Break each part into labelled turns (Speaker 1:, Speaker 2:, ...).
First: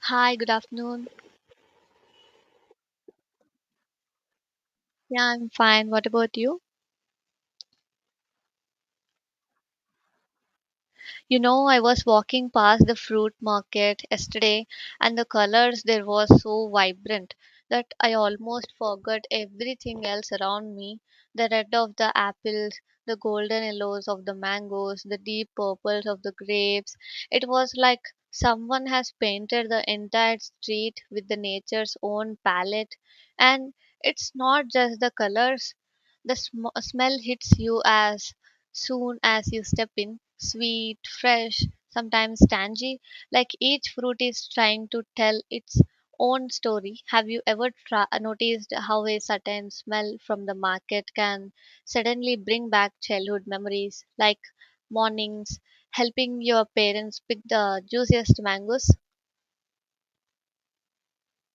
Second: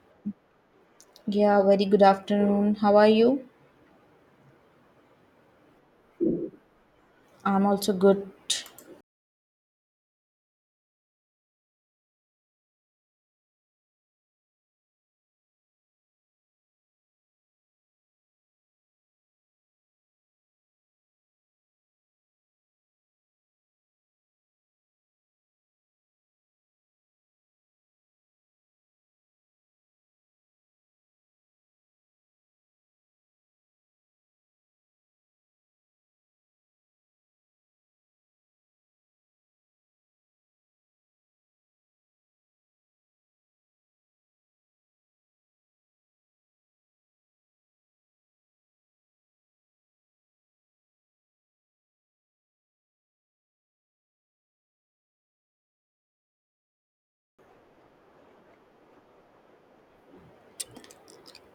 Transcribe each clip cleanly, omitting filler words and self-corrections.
Speaker 1: Hi, good afternoon.
Speaker 2: Yeah, very good afternoon. How are you?
Speaker 1: Yeah, I'm fine. What about you?
Speaker 2: I'm also good.
Speaker 1: You know, I was walking past the fruit market yesterday and the colors there were so vibrant that I almost forgot everything else around me. The red of the apples, the golden yellows of the mangoes, the deep purples of the grapes. It was like someone has painted the entire street with the nature's own palette, and it's not just the colors, the smell hits you as soon as you step in. Sweet, fresh, sometimes tangy, like each fruit is trying to tell its own story. Have you ever noticed how a certain smell from the market can suddenly bring back childhood memories, like mornings helping your parents pick the juiciest mangoes?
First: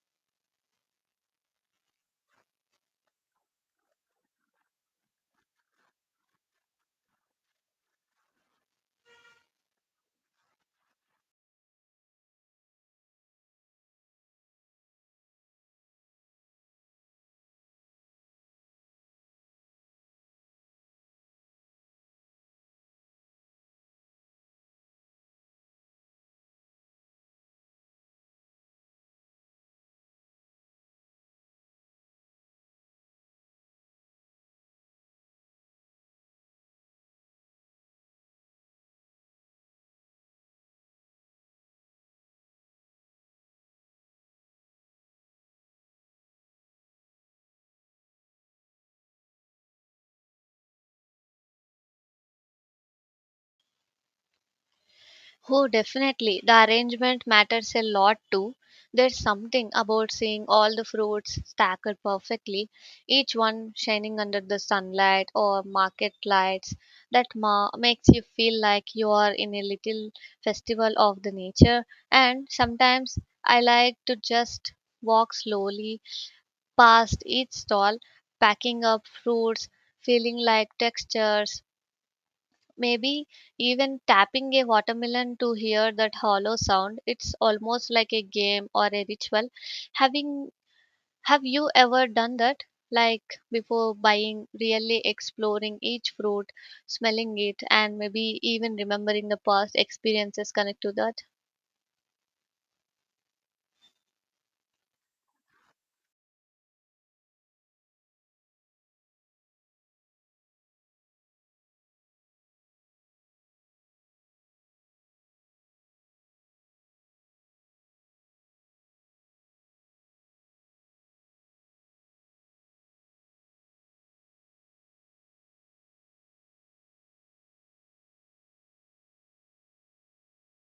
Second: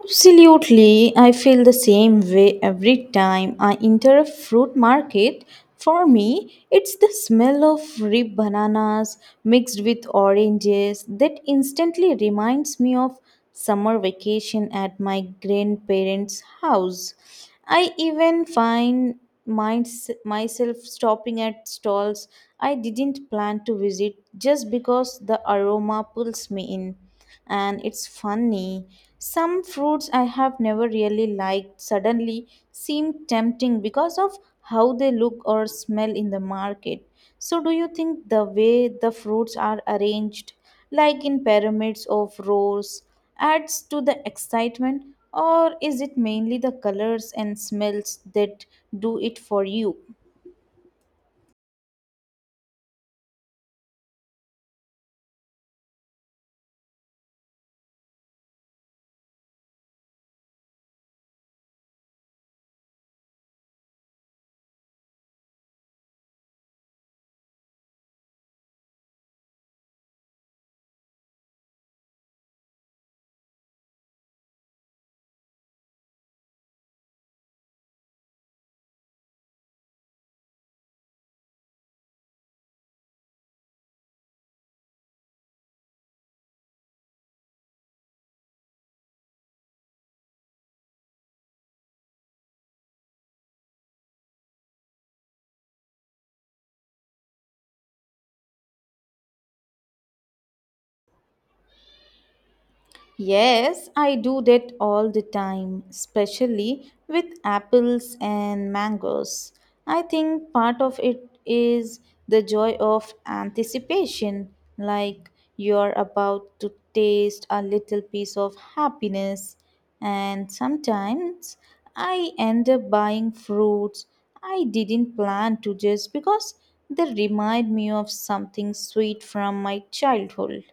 Speaker 2: Absolutely, I feel the same way every time I enter a fruit market. For me, it's the smell of ripe bananas mixed with oranges that instantly reminds me of summer vacation at my grandparents' house. I even find myself stopping at stalls I didn't plan to visit just because the aroma pulls me in. And it's funny, some fruits I have never really liked suddenly seem tempting because of how they look or smell in the market. So, do you think the way the fruits are arranged, like in pyramids of rows, adds to the excitement, or is it mainly the colors and smells that do it for you?
Speaker 1: Oh, definitely. The arrangement matters a lot too. There's something about seeing all the fruits stacked perfectly, each one shining under the sunlight or market lights, that makes you feel like you are in a little festival of the nature. And sometimes I like to just walk slowly past each stall, packing up fruits, feeling like textures, maybe even tapping a watermelon to hear that hollow sound. It's almost like a game or a ritual. Having Have you ever done that? Like before buying, really exploring each fruit, smelling it, and maybe even remembering the past experiences connected to that.
Speaker 2: Yes, I do that all the time, especially with apples and mangoes. I think part of it is the joy of anticipation, like you're about to taste a little piece of happiness. And sometimes I end up buying fruits I didn't plan to just because they remind me of something sweet from my childhood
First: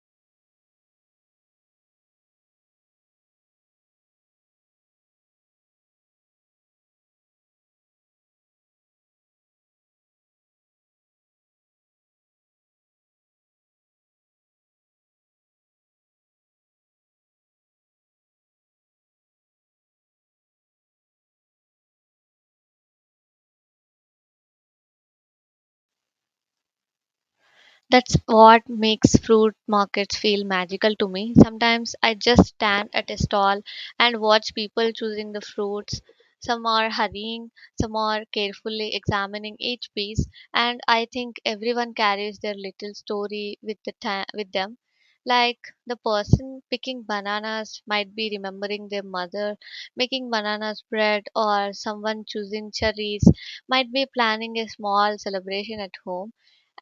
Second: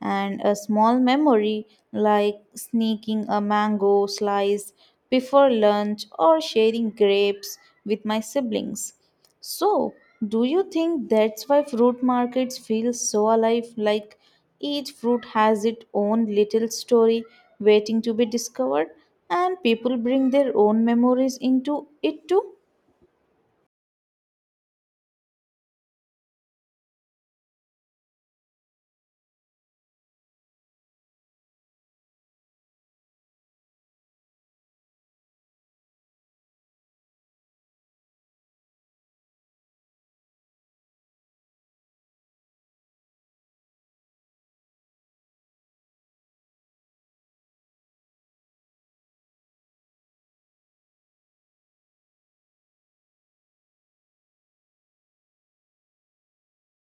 Speaker 2: and a small memory, like sneaking a mango slice before lunch or sharing grapes with my siblings. So, do you think that's why fruit markets feel so alive? Like each fruit has its own little story waiting to be discovered, and people bring their own memories into it too?
Speaker 1: That's what makes fruit markets feel magical to me. Sometimes I just stand at a stall and watch people choosing the fruits. Some are hurrying, some are carefully examining each piece, and I think everyone carries their little story with with them. Like the person picking bananas might be remembering their mother making bananas bread, or someone choosing cherries might be planning a small celebration at home.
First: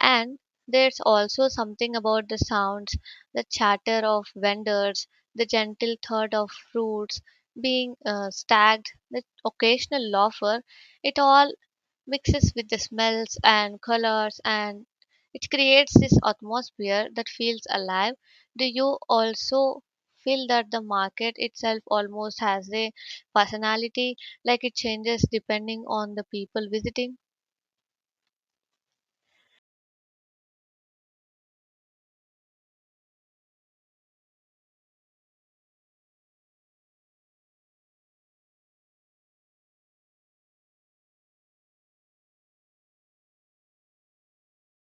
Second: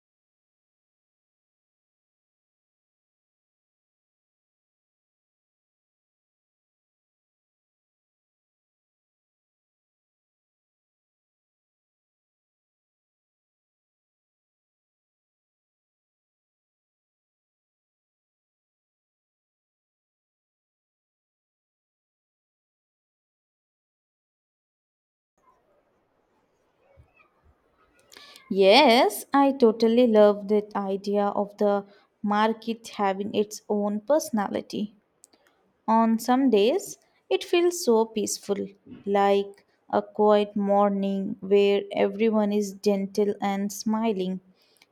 Speaker 1: And there's also something about the sounds, the chatter of vendors, the gentle thud of fruits being stacked, the occasional laughter. It all mixes with the smells and colors, and it creates this atmosphere that feels alive. Do you also feel that the market itself almost has a personality, like it changes depending on the people visiting?
Speaker 2: Yes, I totally love that idea of the market having its own personality. On some days, it feels so peaceful, like a quiet morning where everyone is gentle and smiling,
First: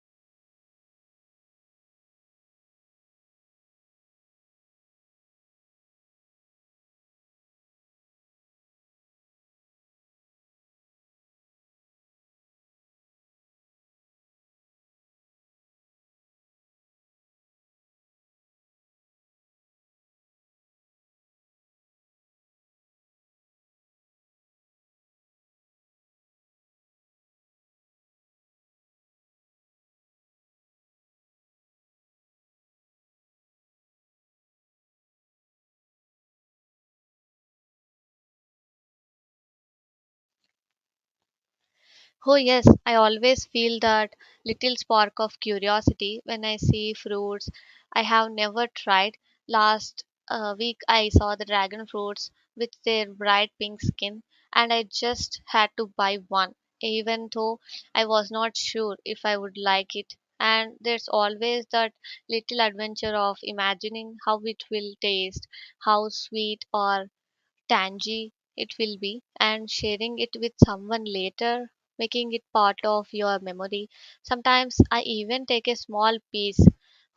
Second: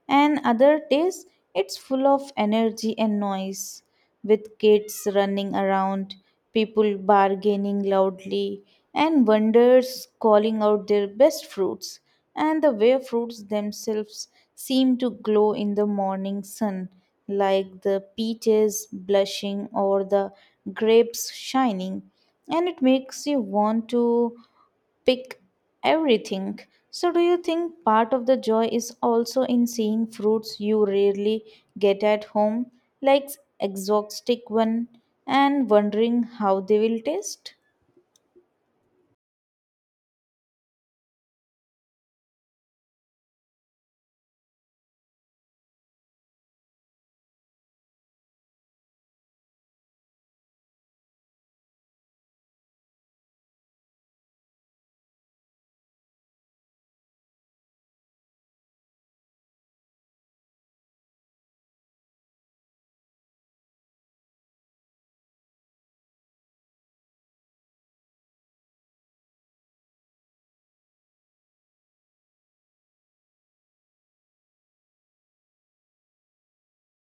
Speaker 2: and other days it's full of energy and noise, with kids running around, people bargaining loudly, and vendors calling out their best fruits. And the way fruits themselves seem to glow in the morning sun, like the peaches blushing or the grapes shining, and it makes you want to pick everything. So, do you think part of the joy is also in seeing fruits you rarely get at home, like exotic one, and wondering how they will taste?
Speaker 1: Oh, yes, I always feel that little spark of curiosity when I see fruits I have never tried. Last week, I saw the dragon fruits with their bright pink skin, and I just had to buy one, even though I was not sure if I would like it. And there's always that little adventure of imagining how it will taste, how sweet or tangy it will be, and sharing it with someone later, making it part of your memory. Sometimes I even take a small piece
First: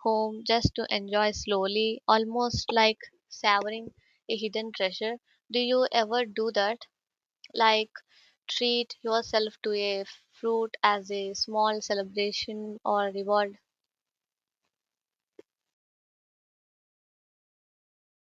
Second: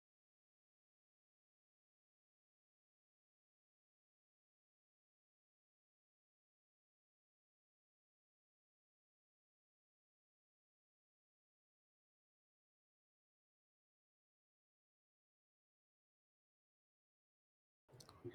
Speaker 1: home just to enjoy slowly, almost like savoring a hidden treasure. Do you ever do that, like treat yourself to a fruit as a small celebration or reward?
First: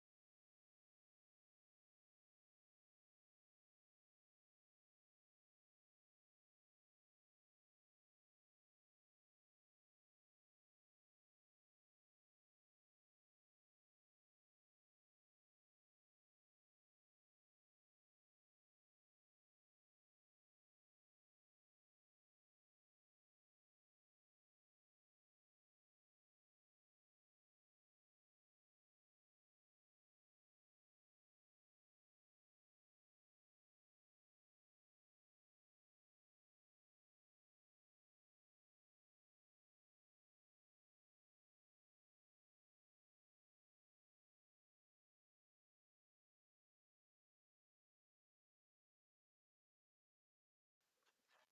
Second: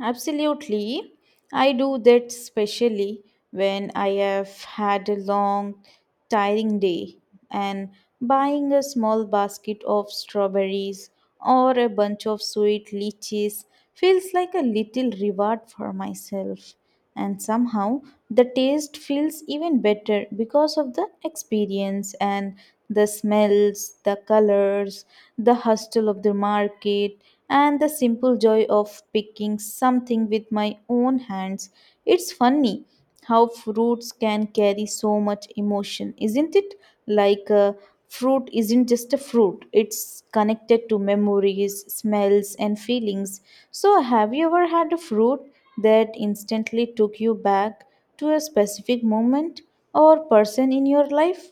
Speaker 2: Absolutely. I do that especially when I have had a long, tiring day, and buying a small basket of strawberries or a bunch of sweet lychees feels like a little reward for myself. And somehow the taste feels even better because of the experience and the smells, the colors, the hustle of the market, and the simple joy of picking something with my own hands. It's funny how fruits can carry so much emotion, isn't it? Like a fruit isn't just a fruit, it's connected to memories, smells, and feelings. So have you ever had a fruit that instantly took you back to a specific moment or person in your life?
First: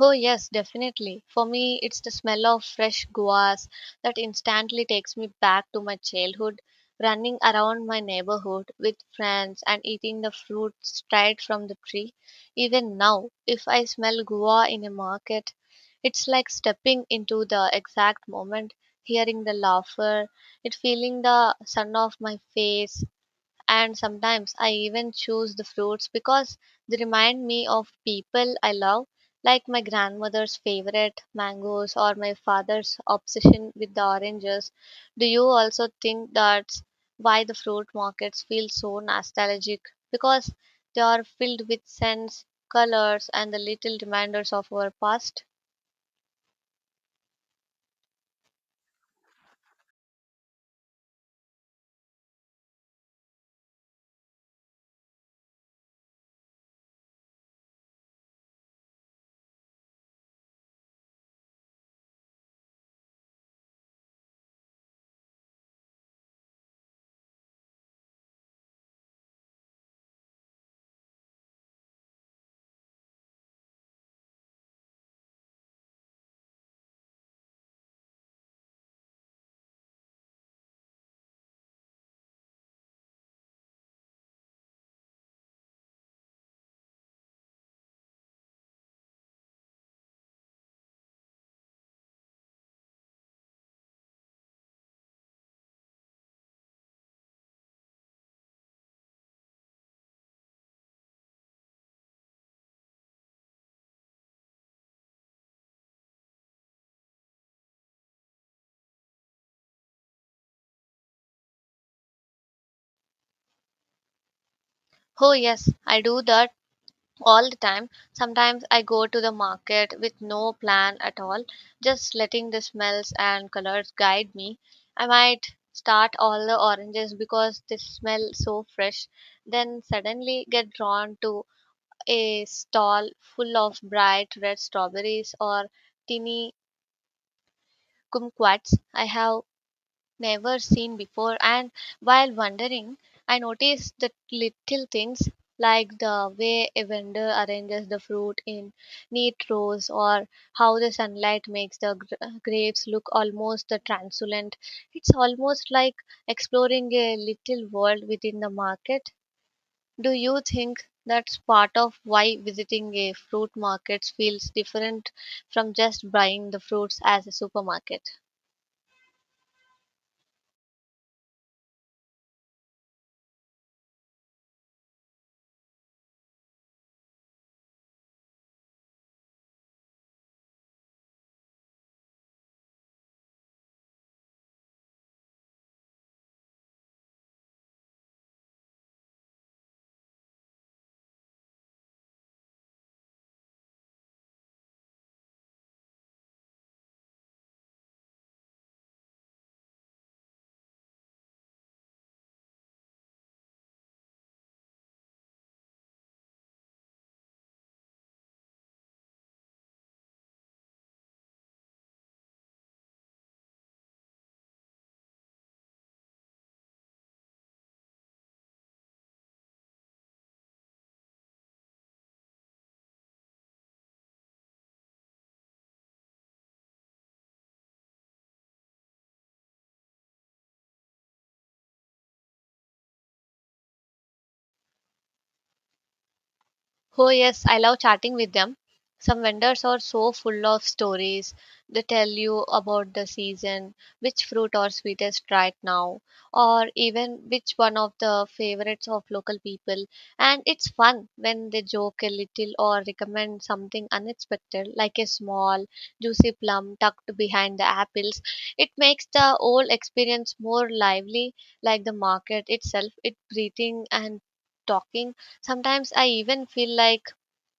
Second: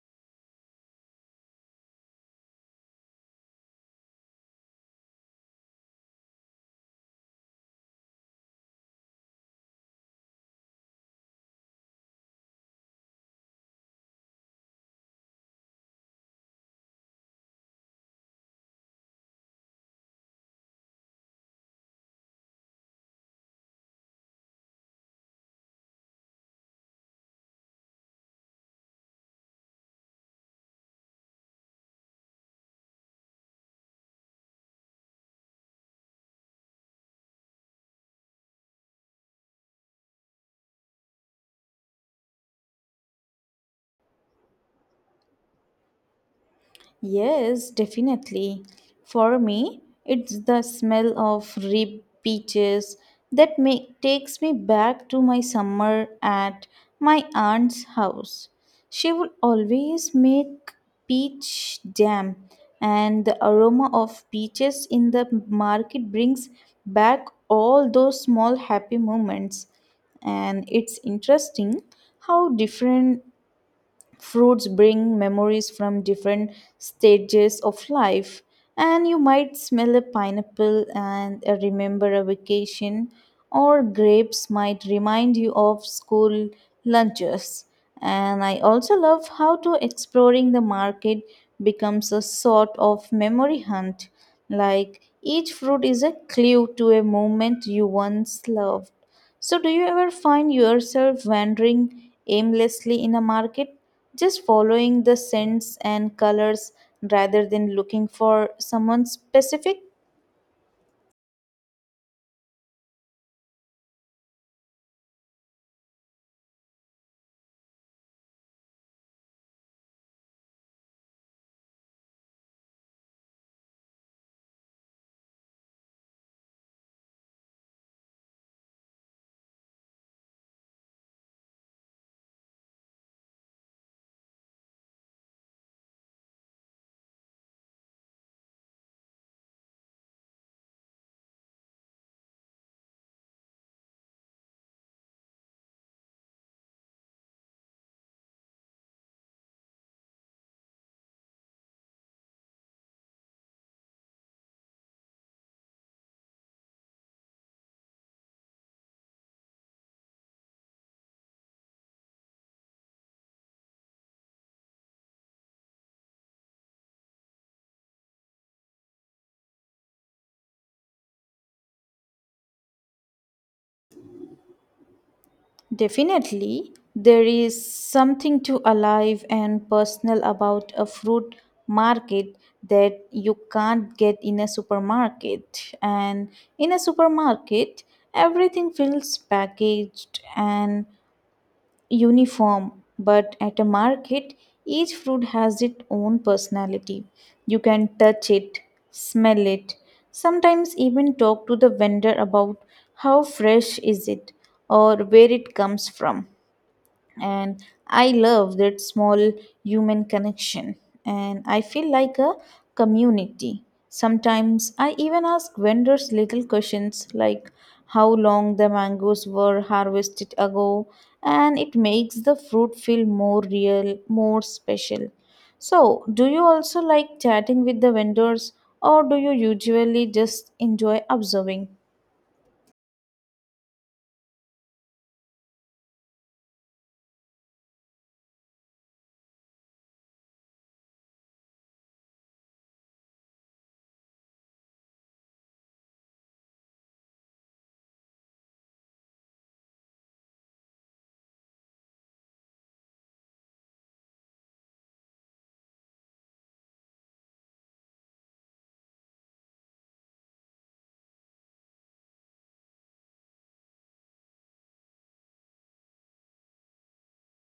Speaker 1: Oh, yes, definitely. For me, it's the smell of fresh guavas that instantly takes me back to my childhood, running around my neighborhood with friends and eating the fruit straight from the tree. Even now, if I smell guava in a market, it's like stepping into the exact moment, hearing the laughter, it feeling the sun off my face, and sometimes I even choose the fruits because they remind me of people I love, like my grandmother's favorite mangoes or my father's obsession with the oranges. Do you also think that's why the fruit markets feel so nostalgic? Because they are filled with scents, colors, and the little reminders of our past.
Speaker 2: Yes, definitely. For me, it's the smell of ripe peaches that make takes me back to my summer at my aunt's house. She would always make peach jam, and the aroma of peaches in the market brings back all those small happy moments. And it's interesting how different fruits bring memories from different stages of life. And you might smell a pineapple and remember a vacation, or grapes might remind you of school lunches. And I also love how to exploring the market becomes a sort of memory hunt, like each fruit is a clue to a moment you once loved. So, do you ever find yourself wandering aimlessly in a market, just following the scents and colors rather than looking for someone specific?
Speaker 1: Oh, yes, I do that all the time. Sometimes I go to the market with no plan at all, just letting the smells and colors guide me. I might start all the oranges because they smell so fresh, then suddenly get drawn to a stall full of bright red strawberries or teeny kumquats I have never seen before. And while wandering, I noticed the little things like the way a vendor arranges the fruit in neat rows or how the sunlight makes the grapes look almost the translucent. It's almost like exploring a little world within the market. Do you think that's part of why visiting a fruit market feels different from just buying the fruits as a supermarket?
Speaker 2: Definitely, there is something too alive and personal about a fruit market that you can't get in a supermarket. And in a supermarket, everything feels packaged and uniform, but at a market, each fruit has its own personality. You can touch it, smell it, sometimes even talk to the vendor about how fresh is it or where it comes from. And I love that small human connection, and I feel like a community. Sometimes I even ask vendors little questions, like how long the mangoes were harvested ago, and it makes the fruit feel more real, more special. So, do you also like chatting with the vendors, or do you usually just enjoy observing?
Speaker 1: Oh, yes, I love chatting with them. Some vendors are so full of stories. They tell you about the season, which fruit are sweetest right now, or even which one of the favorites of local people. And it's fun when they joke a little or recommend something unexpected, like a small, juicy plum tucked behind the apples. It makes the whole experience more lively, like the market itself. It's breathing and talking. Sometimes I even feel like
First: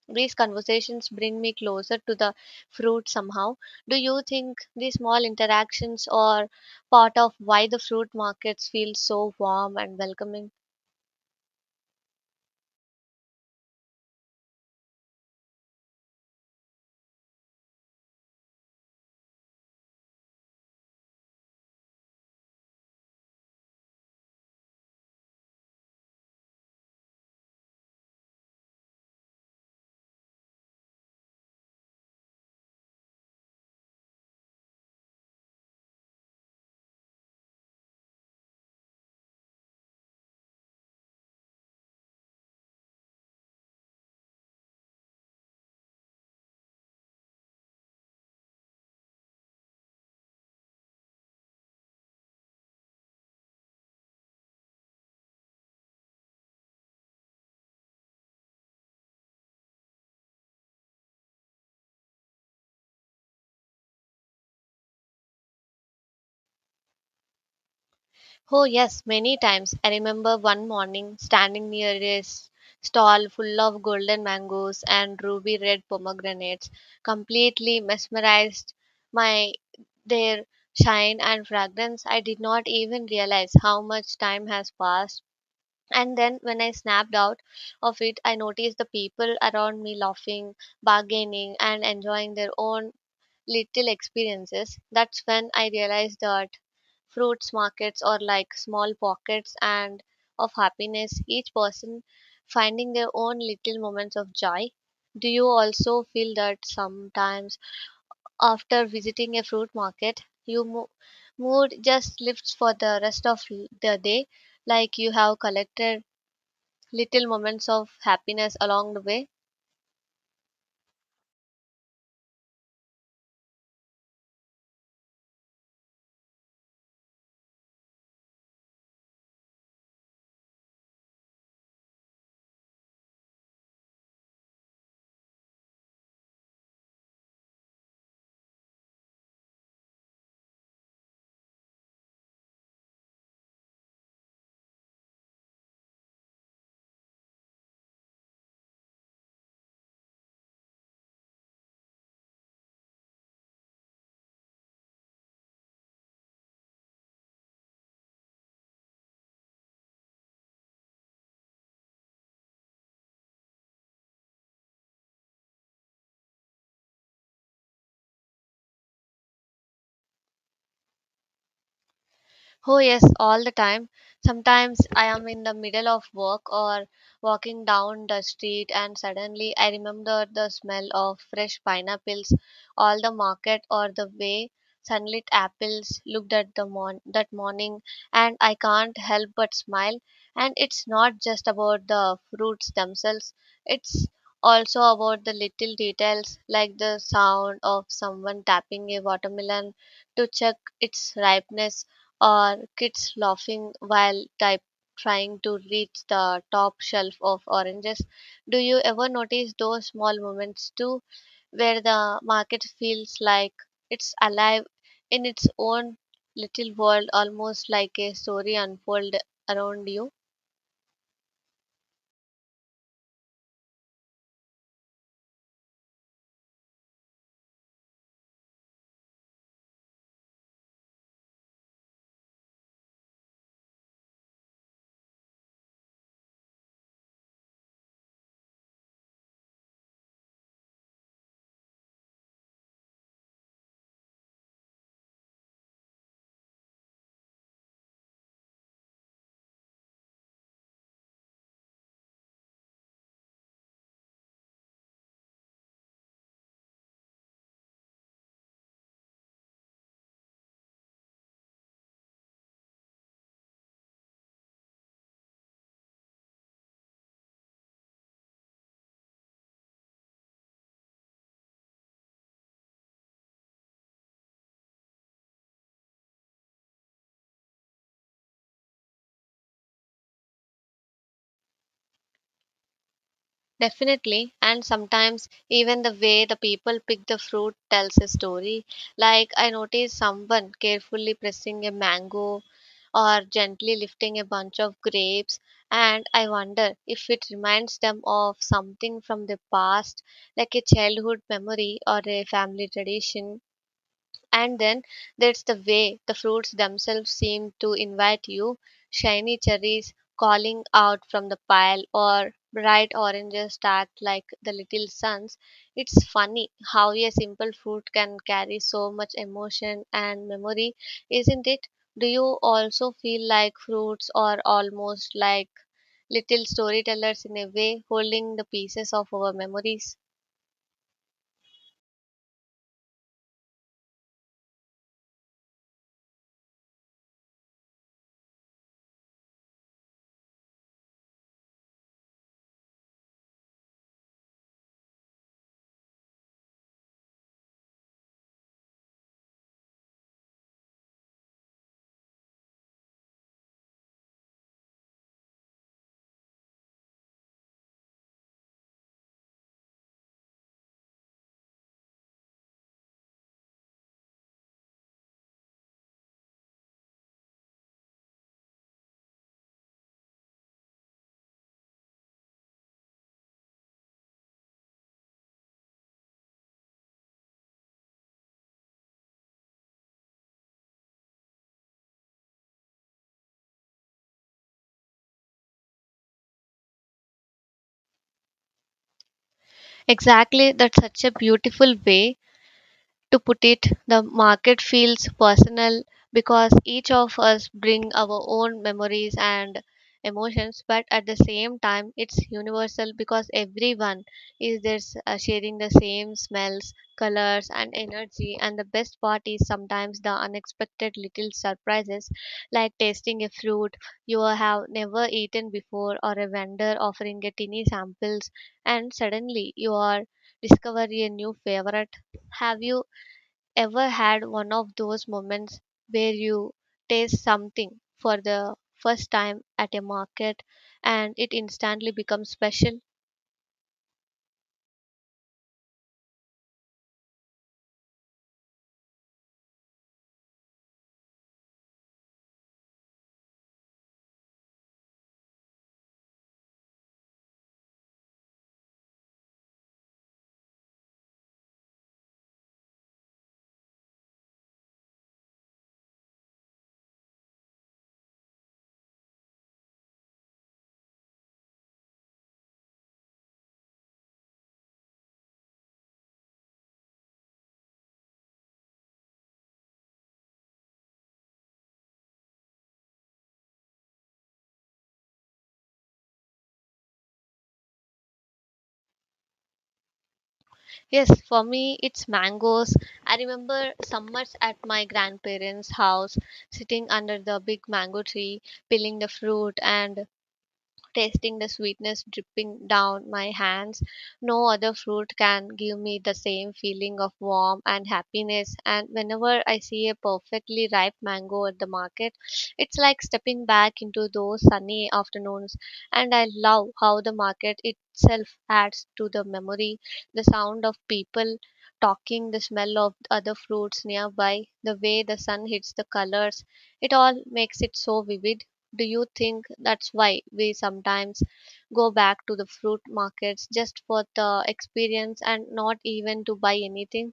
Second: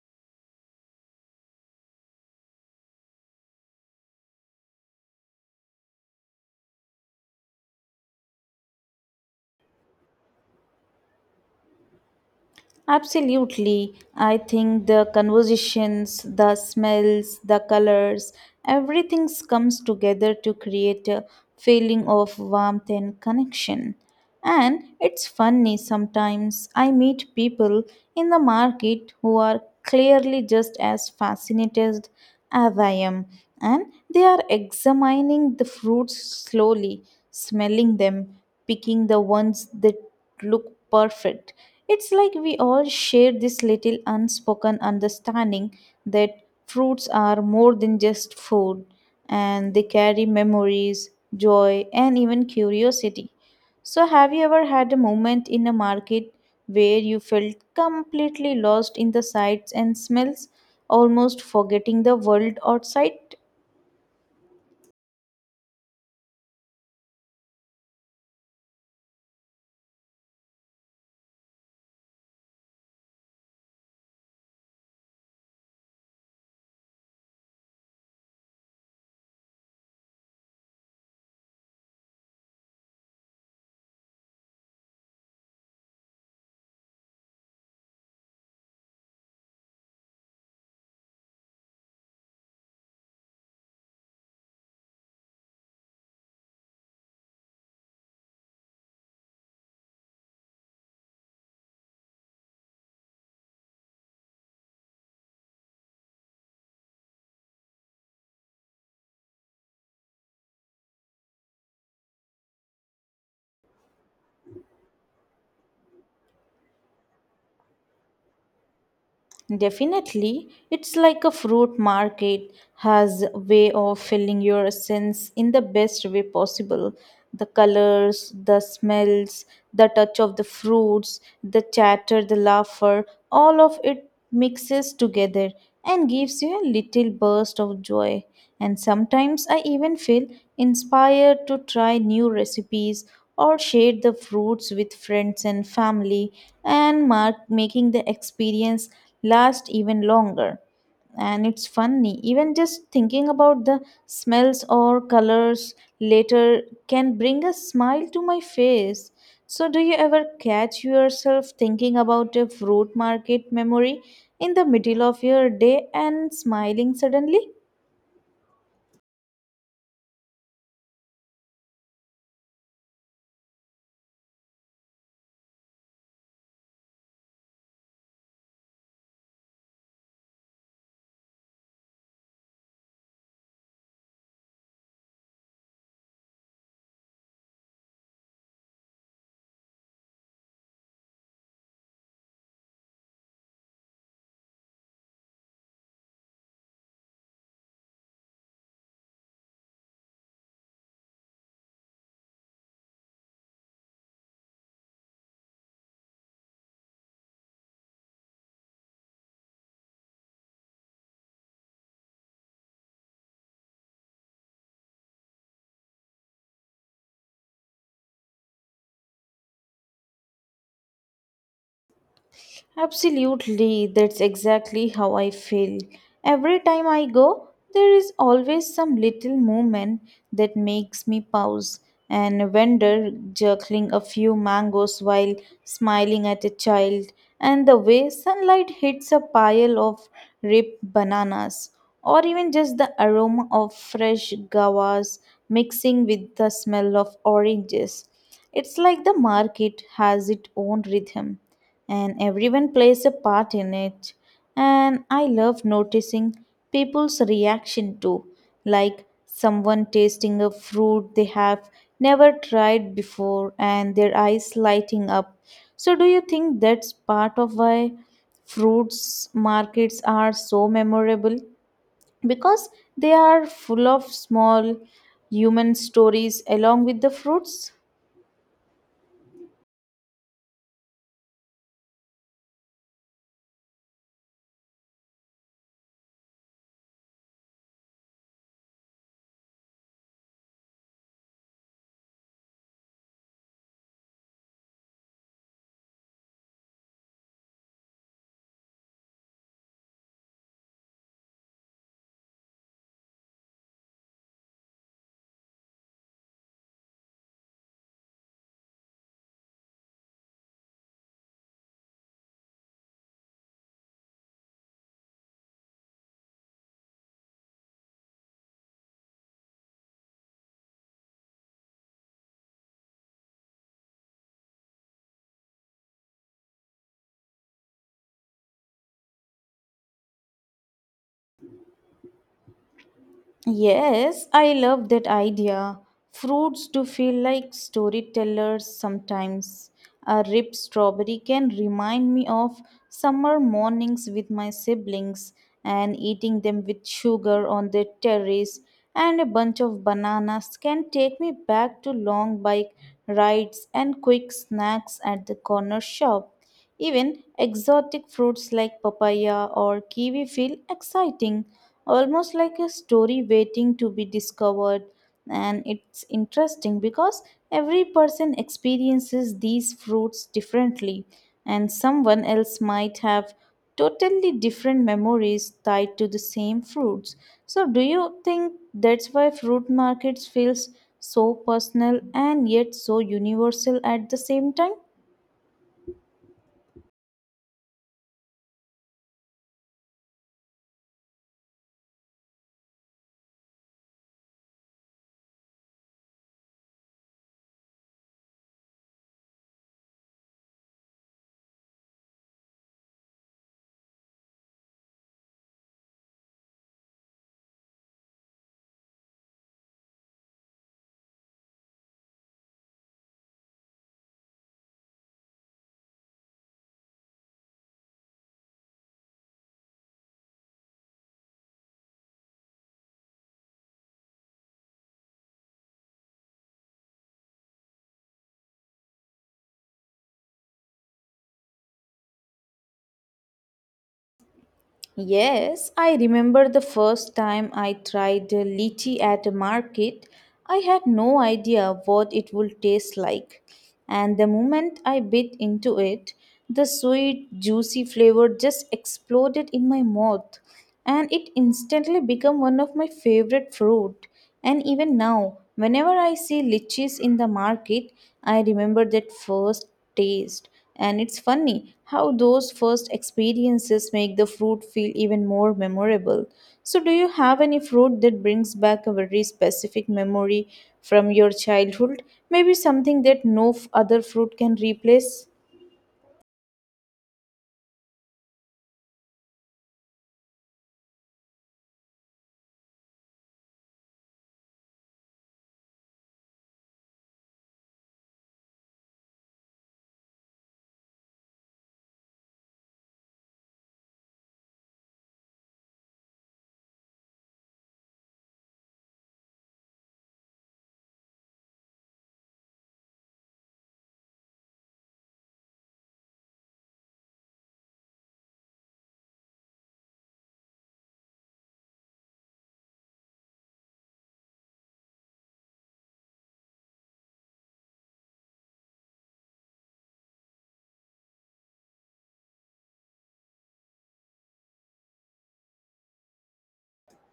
Speaker 1: these conversations bring me closer to the fruit somehow. Do you think these small interactions are part of why the fruit markets feel so warm and welcoming?
Speaker 2: Absolutely. I think the conversations, the smells, the colors, everything comes together to create a feeling of warmth and connection. And it's funny, sometimes I meet people in the market who are clearly just as fascinated as I am, and they are examining the fruits slowly, smelling them, picking the ones that look perfect. It's like we all share this little unspoken understanding that fruits are more than just food, and they carry memories, joy, and even curiosity. So, have you ever had a moment in a market where you felt completely lost in the sights and smells, almost forgetting the world outside?
Speaker 1: Oh, yes, many times. I remember one morning standing near a stall full of golden mangoes and ruby red pomegranates, completely mesmerized by their shine and fragrance. I did not even realize how much time has passed. And then when I snapped out of it, I noticed the people around me laughing, bargaining, and enjoying their own little experiences. That's when I realized that fruits markets are like small pockets and of happiness, each person finding their own little moments of joy. Do you also feel that sometimes after visiting a fruit market, your mood just lifts for the rest of the day, like you have collected little moments of happiness along the way.
Speaker 2: Definitely, it's like a fruit market has a way of filling your sense in the best way possible. The colors, the smells, the touch of the fruits, the chatter, the laughter, all of it mixes together and gives you a little burst of joy. And sometimes I even feel inspired to try new recipes or share the fruits with friends and family, and mark making the experience last even longer. And it's funny, even just thinking about the smells or colors later can bring a smile to my face. So, do you ever catch yourself thinking about a fruit market memory in the middle of your day and smiling suddenly?
Speaker 1: Oh, yes, all the time. Sometimes I am in the middle of work or walking down the street, and suddenly I remember the smell of fresh pineapples, all the market, or the way sunlit apples looked at the that morning, and I can't help but smile. And it's not just about the fruits themselves, it's also about the little details like the sound of someone tapping a watermelon to check its ripeness, or kids laughing while type trying to reach the top shelf of oranges. Do you ever notice those small moments too, where the market feels like it's alive in its own little world, almost like a story unfold around you?
Speaker 2: Absolutely, that's exactly how I feel. Every time I go, there is always some little movement that makes me pause. And a vendor jerking a few mangoes while smiling at a child, and the way sunlight hits a pile of ripe bananas, or even just the aroma of fresh guavas mixing with the smell of oranges. It's like the market has its own rhythm and everyone plays a part in it. And I love noticing people's reaction too, like someone tasting a fruit they have never tried before and their eyes lighting up. So do you think that's part of why fruits markets are so memorable, because they are full of small human stories along with the fruits?
Speaker 1: Definitely, and sometimes even the way the people pick the fruit tells a story. Like, I noticed someone carefully pressing a mango or gently lifting a bunch of grapes, and I wonder if it reminds them of something from the past, like a childhood memory or a family tradition. And then there's the way the fruits themselves seem to invite you, shiny cherries calling out from the pile, or bright oranges that like the little suns. It's funny how a simple fruit can carry so much emotion and memory, isn't it? Do you also feel like fruits are almost like little storytellers in a way, holding the pieces of our memories?
Speaker 2: Yes, I love that idea. Fruits do feel like storytellers sometimes. A ripe strawberry can remind me of summer mornings with my siblings and eating them with sugar on the terrace, and a bunch of bananas can take me back to long bike rides and quick snacks at the corner shop. Even exotic fruits like papaya or kiwi feel exciting, almost like a story waiting to be discovered. And it's interesting because every person experiences these fruits differently, and someone else might have totally different memories tied to the same fruits. So, do you think that's why fruit markets feels so personal and yet so universal at the same time?
Speaker 1: Exactly, that's such a beautiful way to put it. The market feels personal because each of us bring our own memories and emotions, but at the same time it's universal because everyone is there sharing the same smells, colors, and energy. And the best part is sometimes the unexpected little surprises, like tasting a fruit you have never eaten before or a vendor offering a tiny samples, and suddenly you are discovering a new favorite. Have you ever had one of those moments where you taste something for the first time at a market and it instantly becomes special?
Speaker 2: Yes, I remember the first time I tried lychee at a market. I had no idea what it would taste like. And the moment I bit into it, the sweet, juicy flavor just exploded in my mouth. And it instantly became one of my favorite fruit. And even now, whenever I see lychees in the market, I remember that first taste. And it's funny how those first experiences make the fruit feel even more memorable. So, do you have any fruit that brings back a very specific memory from your childhood? Maybe something that no other fruit can replace?
Speaker 1: Yes, for me, it's mangoes. I remember summers at my grandparents' house, sitting under the big mango tree, peeling the fruit and tasting the sweetness dripping down my hands. No other fruit can give me the same feeling of warmth and happiness. And whenever I see a perfectly ripe mango at the market, it's like stepping back into those sunny afternoons. And I love how the market itself adds to the memory, the sound of people talking, the smell of other fruits nearby, the way the sun hits the colors. It all makes it so vivid. Do you think that's why we sometimes go back to the fruit markets just for the experience and not even to buy anything?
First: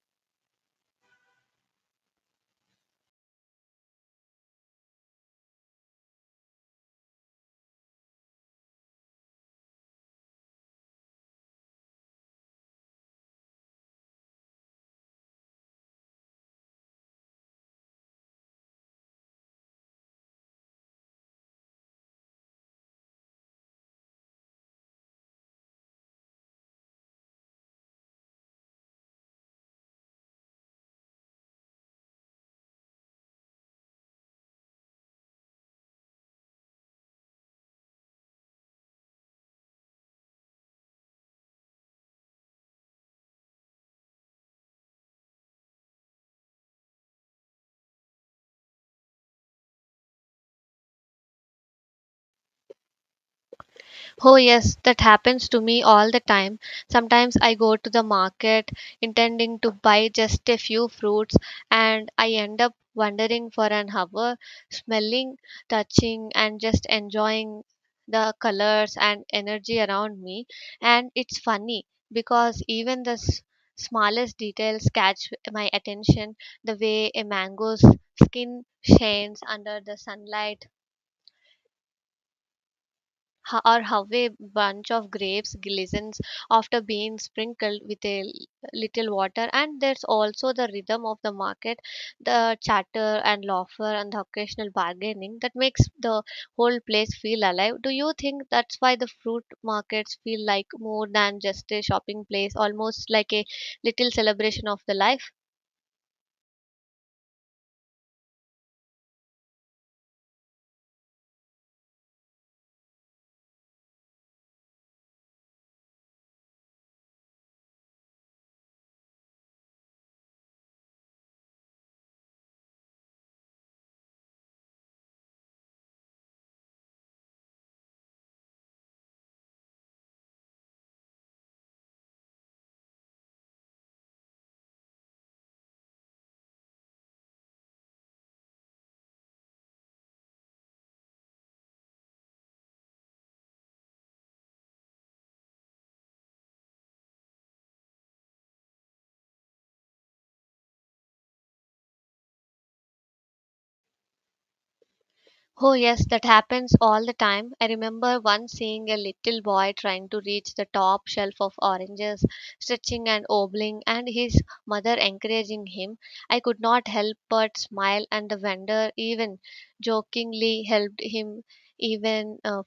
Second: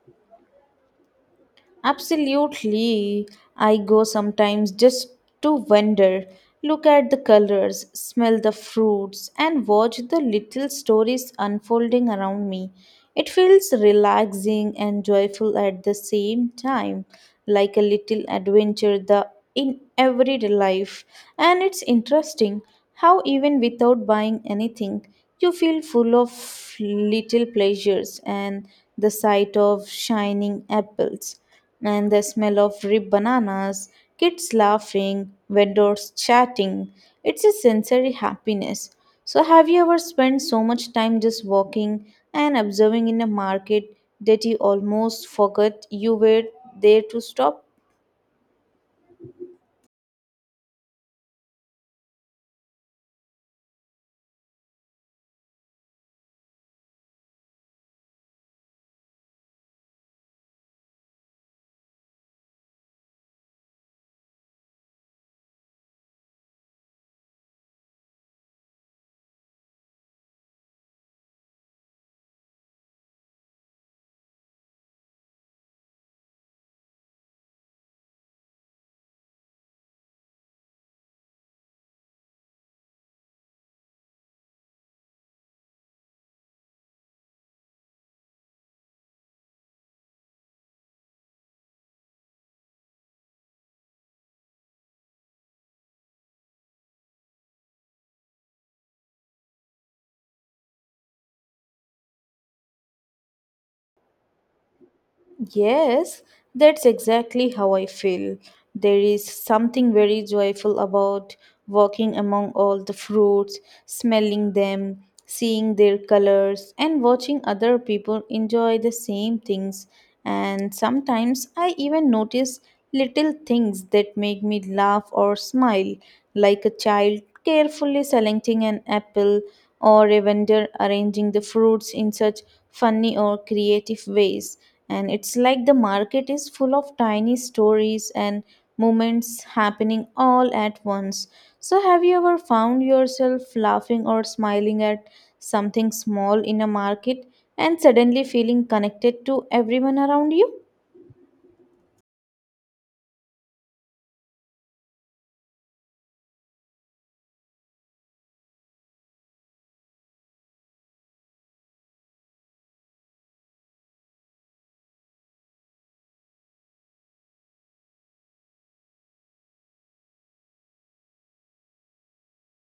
Speaker 2: Absolutely. I go sometimes just to wander, look at the colors, smell the fruits, and watch the little stories unfolding around me. It feels relaxing and joyful at the same time, like a little adventure the in everyday life. And it's interesting how even without buying anything, you feel full of little pleasures, and the sight of shining apples and the smell of ripe bananas, kids laughing, vendors chatting. It's a sensory happiness. So, have you ever spent so much time just walking and observing in a market that you almost forgot you were there to stop?
Speaker 1: Oh, yes, that happens to me all the time. Sometimes I go to the market intending to buy just a few fruits, and I end up wandering for an hour, smelling, touching, and just enjoying the colors and energy around me. And it's funny because even the smallest details catch my attention, the way a mango's skin shines under the sunlight, or how a bunch of grapes glistens after being sprinkled with a little water. And there's also the rhythm of the market, the chatter and laughter and the occasional bargaining that makes the whole place feel alive. Do you think that's why the fruit markets feel like more than just a shopping place, almost like a little celebration of the life?
Speaker 2: Yes, that's exactly how I feel. There is something very joyful about walking among all the fruits, smelling them, seeing their colors, and watching other people enjoy the same things. And sometimes I even notice little things that make me laugh or smile, like a child carefully selecting an apple or a vendor arranging the fruits in such funny or creative ways. And it's like the market is full of tiny stories and moments happening all at once. So, have you ever found yourself laughing or smiling at something small in a market and suddenly feeling connected to everyone around you?
Speaker 1: Oh, yes, that happens all the time. I remember once seeing a little boy trying to reach the top shelf of oranges, stretching and obbling, and his mother encouraging him. I could not help but smile, and the vendor even jokingly helped him even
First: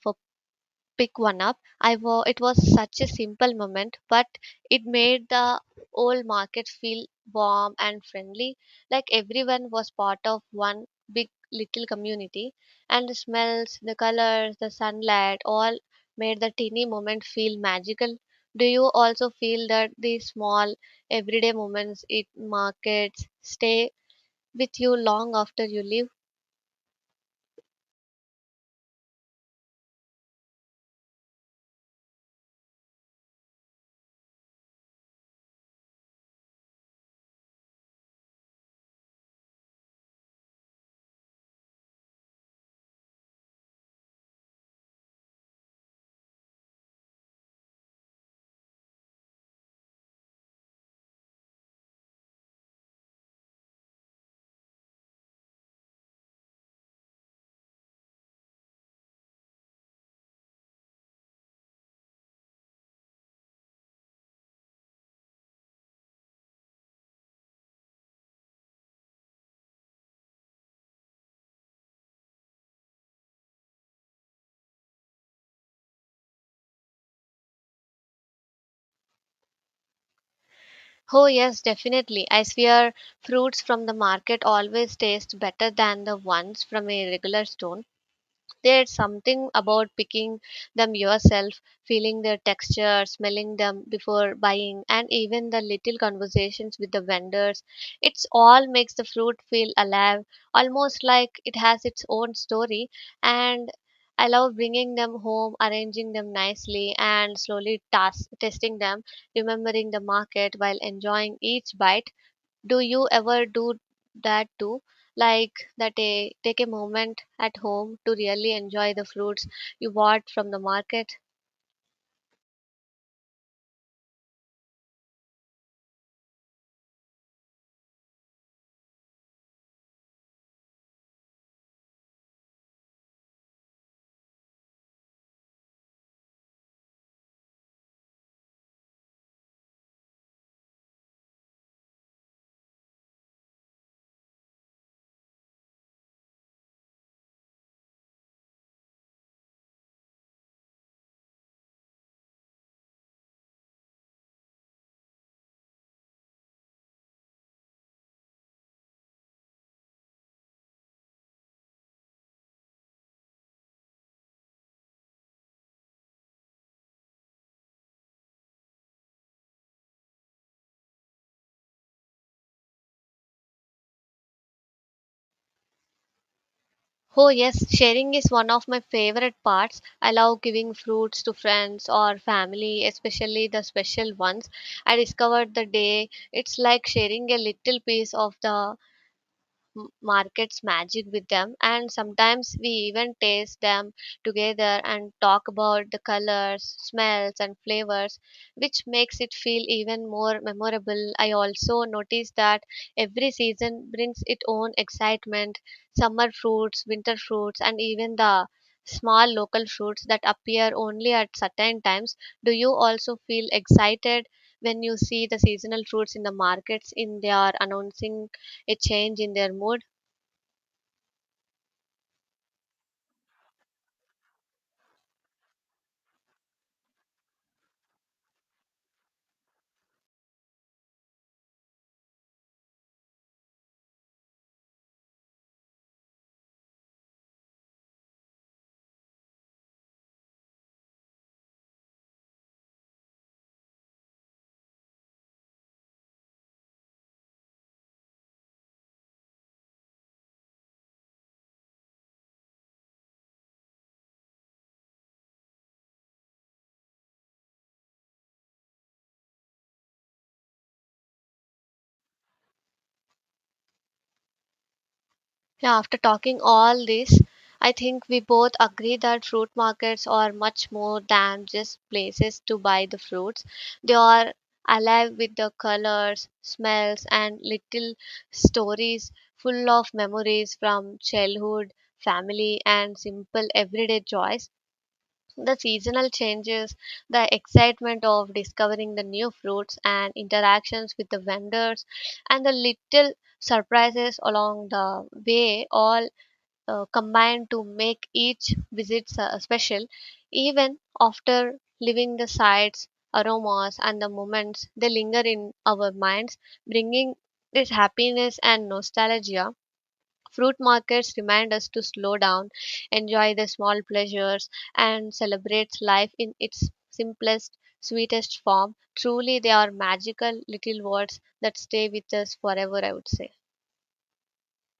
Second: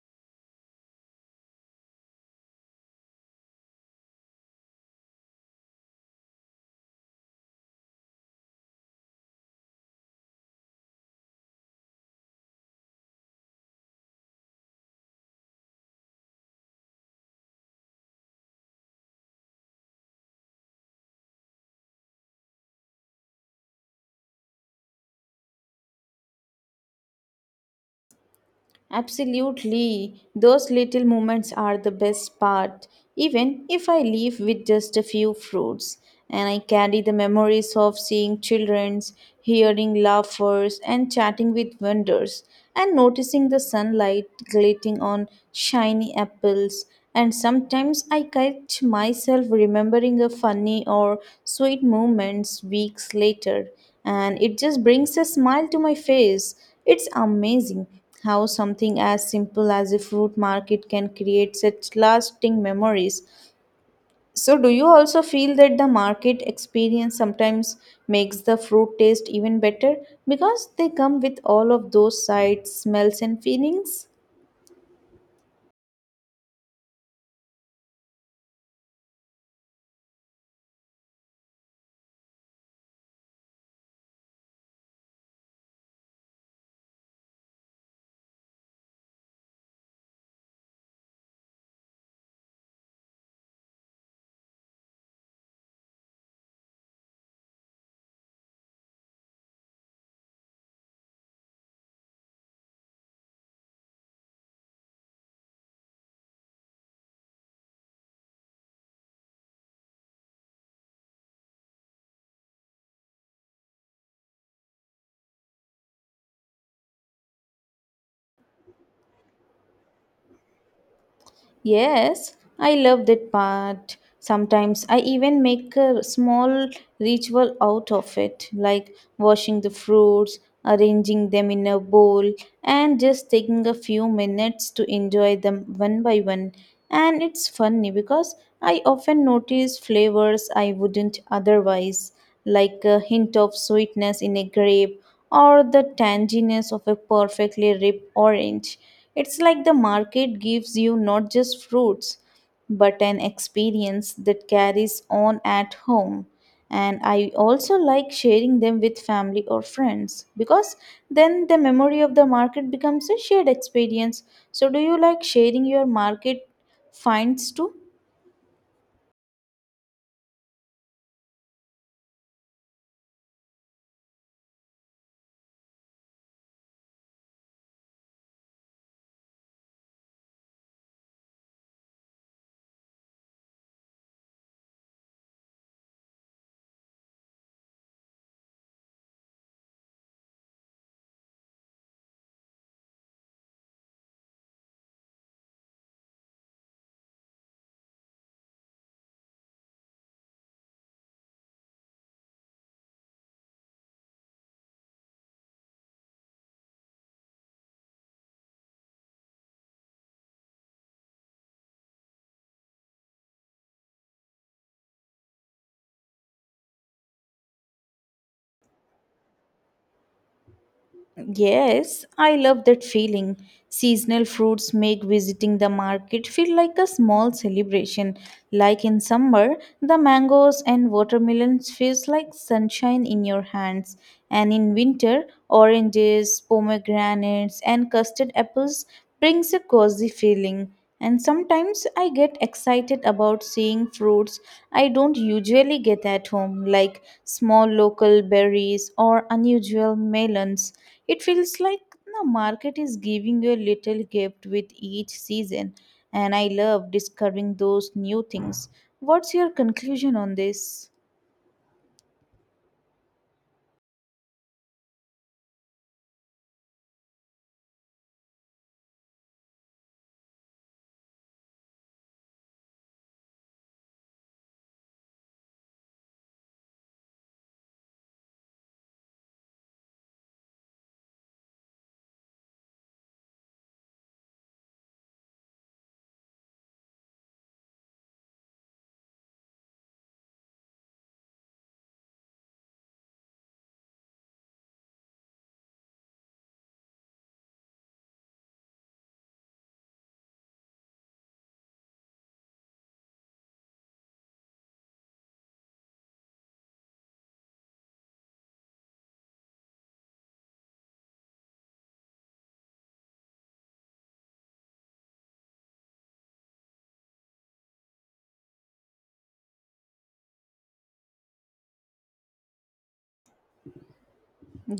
Speaker 1: pick one up. It was such a simple moment, but it made the old market feel warm and friendly, like everyone was part of one big little community. And the smells, the colors, the sunlight, all made the teeny moment feel magical. Do you also feel that these small everyday moments in markets stay with you long after you leave?
Speaker 2: Absolutely. Those little moments are the best part, even if I leave with just a few fruits. And I carry the memories of seeing children's, hearing laughers, and chatting with vendors, and noticing the sunlight glinting on shiny apples. And sometimes I catch myself remembering a funny or sweet moments weeks later, and it just brings a smile to my face. It's amazing how something as simple as a fruit market can create such lasting memories. So, do you also feel that the market experience sometimes makes the fruit taste even better because they come with all of those sights, smells, and feelings?
Speaker 1: Oh, yes, definitely. I swear fruits from the market always taste better than the ones from a regular store. There's something about picking them yourself, feeling their texture, smelling them before buying, and even the little conversations with the vendors. It's all makes the fruit feel alive, almost like it has its own story. And I love bringing them home, arranging them nicely, and slowly testing them, remembering the market while enjoying each bite. Do you ever do that too, like take a moment at home to really enjoy the fruits you bought from the market?
Speaker 2: Yes, I love that part. Sometimes I even make a small ritual out of it, like washing the fruits, arranging them in a bowl, and just taking a few minutes to enjoy them one by one. And it's funny because I often notice flavors I wouldn't otherwise, like a hint of sweetness in a grape or the tanginess of a perfectly ripe orange. It's like the market gives you not just fruits, but an experience that carries on at home. And I also like sharing them with family or friends, because then the memory of the market becomes a shared experience. So, do you like sharing your market finds too?
Speaker 1: Oh, yes, sharing is one of my favorite parts. I love giving fruits to friends or family, especially the special ones I discovered the day. It's like sharing a little piece of the markets magic with them, and sometimes we even taste them together and talk about the colors, smells, and flavors, which makes it feel even more memorable. I also notice that every season brings its own excitement, summer fruits, winter fruits, and even the small local fruits that appear only at certain times. Do you also feel excited when you see the seasonal fruits in the markets in they are announcing a change in their mood?
Speaker 2: Yes, I love that feeling. Seasonal fruits make visiting the market feel like a small celebration. Like in summer, the mangoes and watermelons feels like sunshine in your hands, and in winter, oranges, pomegranates, and custard apples brings a cozy feeling. And sometimes I get excited about seeing fruits I don't usually get at home, like small local berries or unusual melons. It feels like the market is giving you a little gift with each season, and I love discovering those new things. What's your conclusion on this?
Speaker 1: Yeah, after talking all this, I think we both agree that fruit markets are much more than just places to buy the fruits. They are alive with the colors, smells, and little stories, full of memories from childhood, family, and simple everyday joys. The seasonal changes, the excitement of discovering the new fruits, and interactions with the vendors, and the little surprises along the way all combined to make each visit special. Even after leaving the sights, aromas, and the moments, they linger in our minds, bringing this happiness and nostalgia. Fruit markets remind us to slow down, enjoy the small pleasures, and celebrate life in its simplest, sweetest form. Truly, they are magical little words that stay with us forever, I would say.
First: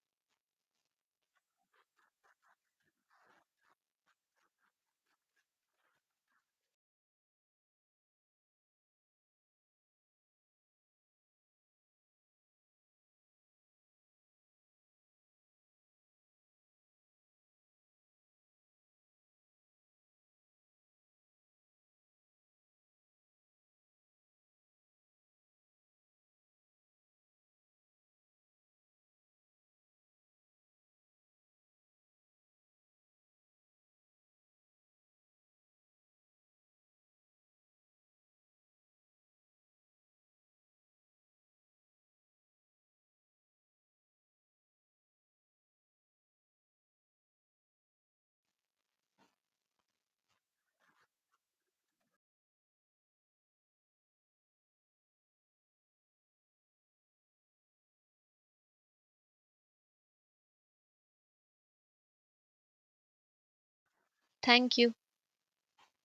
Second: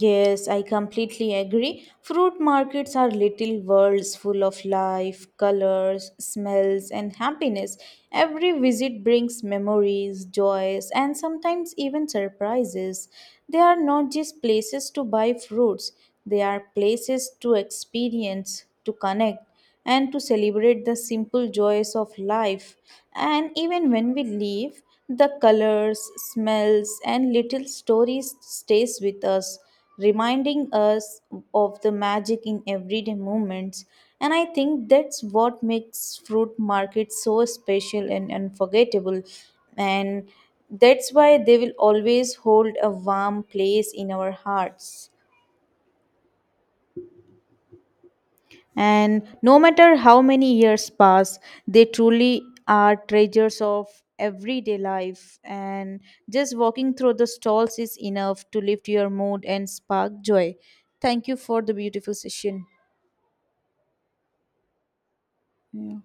Speaker 2: Yes, I completely agree. Fruit markets are little worlds full of life, colors, smells, and happiness. Every visit brings memories, joys, and sometimes even surprises. They are not just places to buy fruits, they are places to experience, to connect, and to celebrate the simple joys of life. And even when we leave, the colors, smells, and little stories stays with us, reminding us of the magic in everyday moments. And I think that's what makes fruit markets so special and unforgettable. And that's why they will always hold a warm place in our hearts. And no matter how many years pass, they truly are treasures of everyday life. And just walking through the stalls is enough to lift your mood and spark joy. Thank you for the beautiful session.
Speaker 1: Thank you.
Speaker 2: Yeah.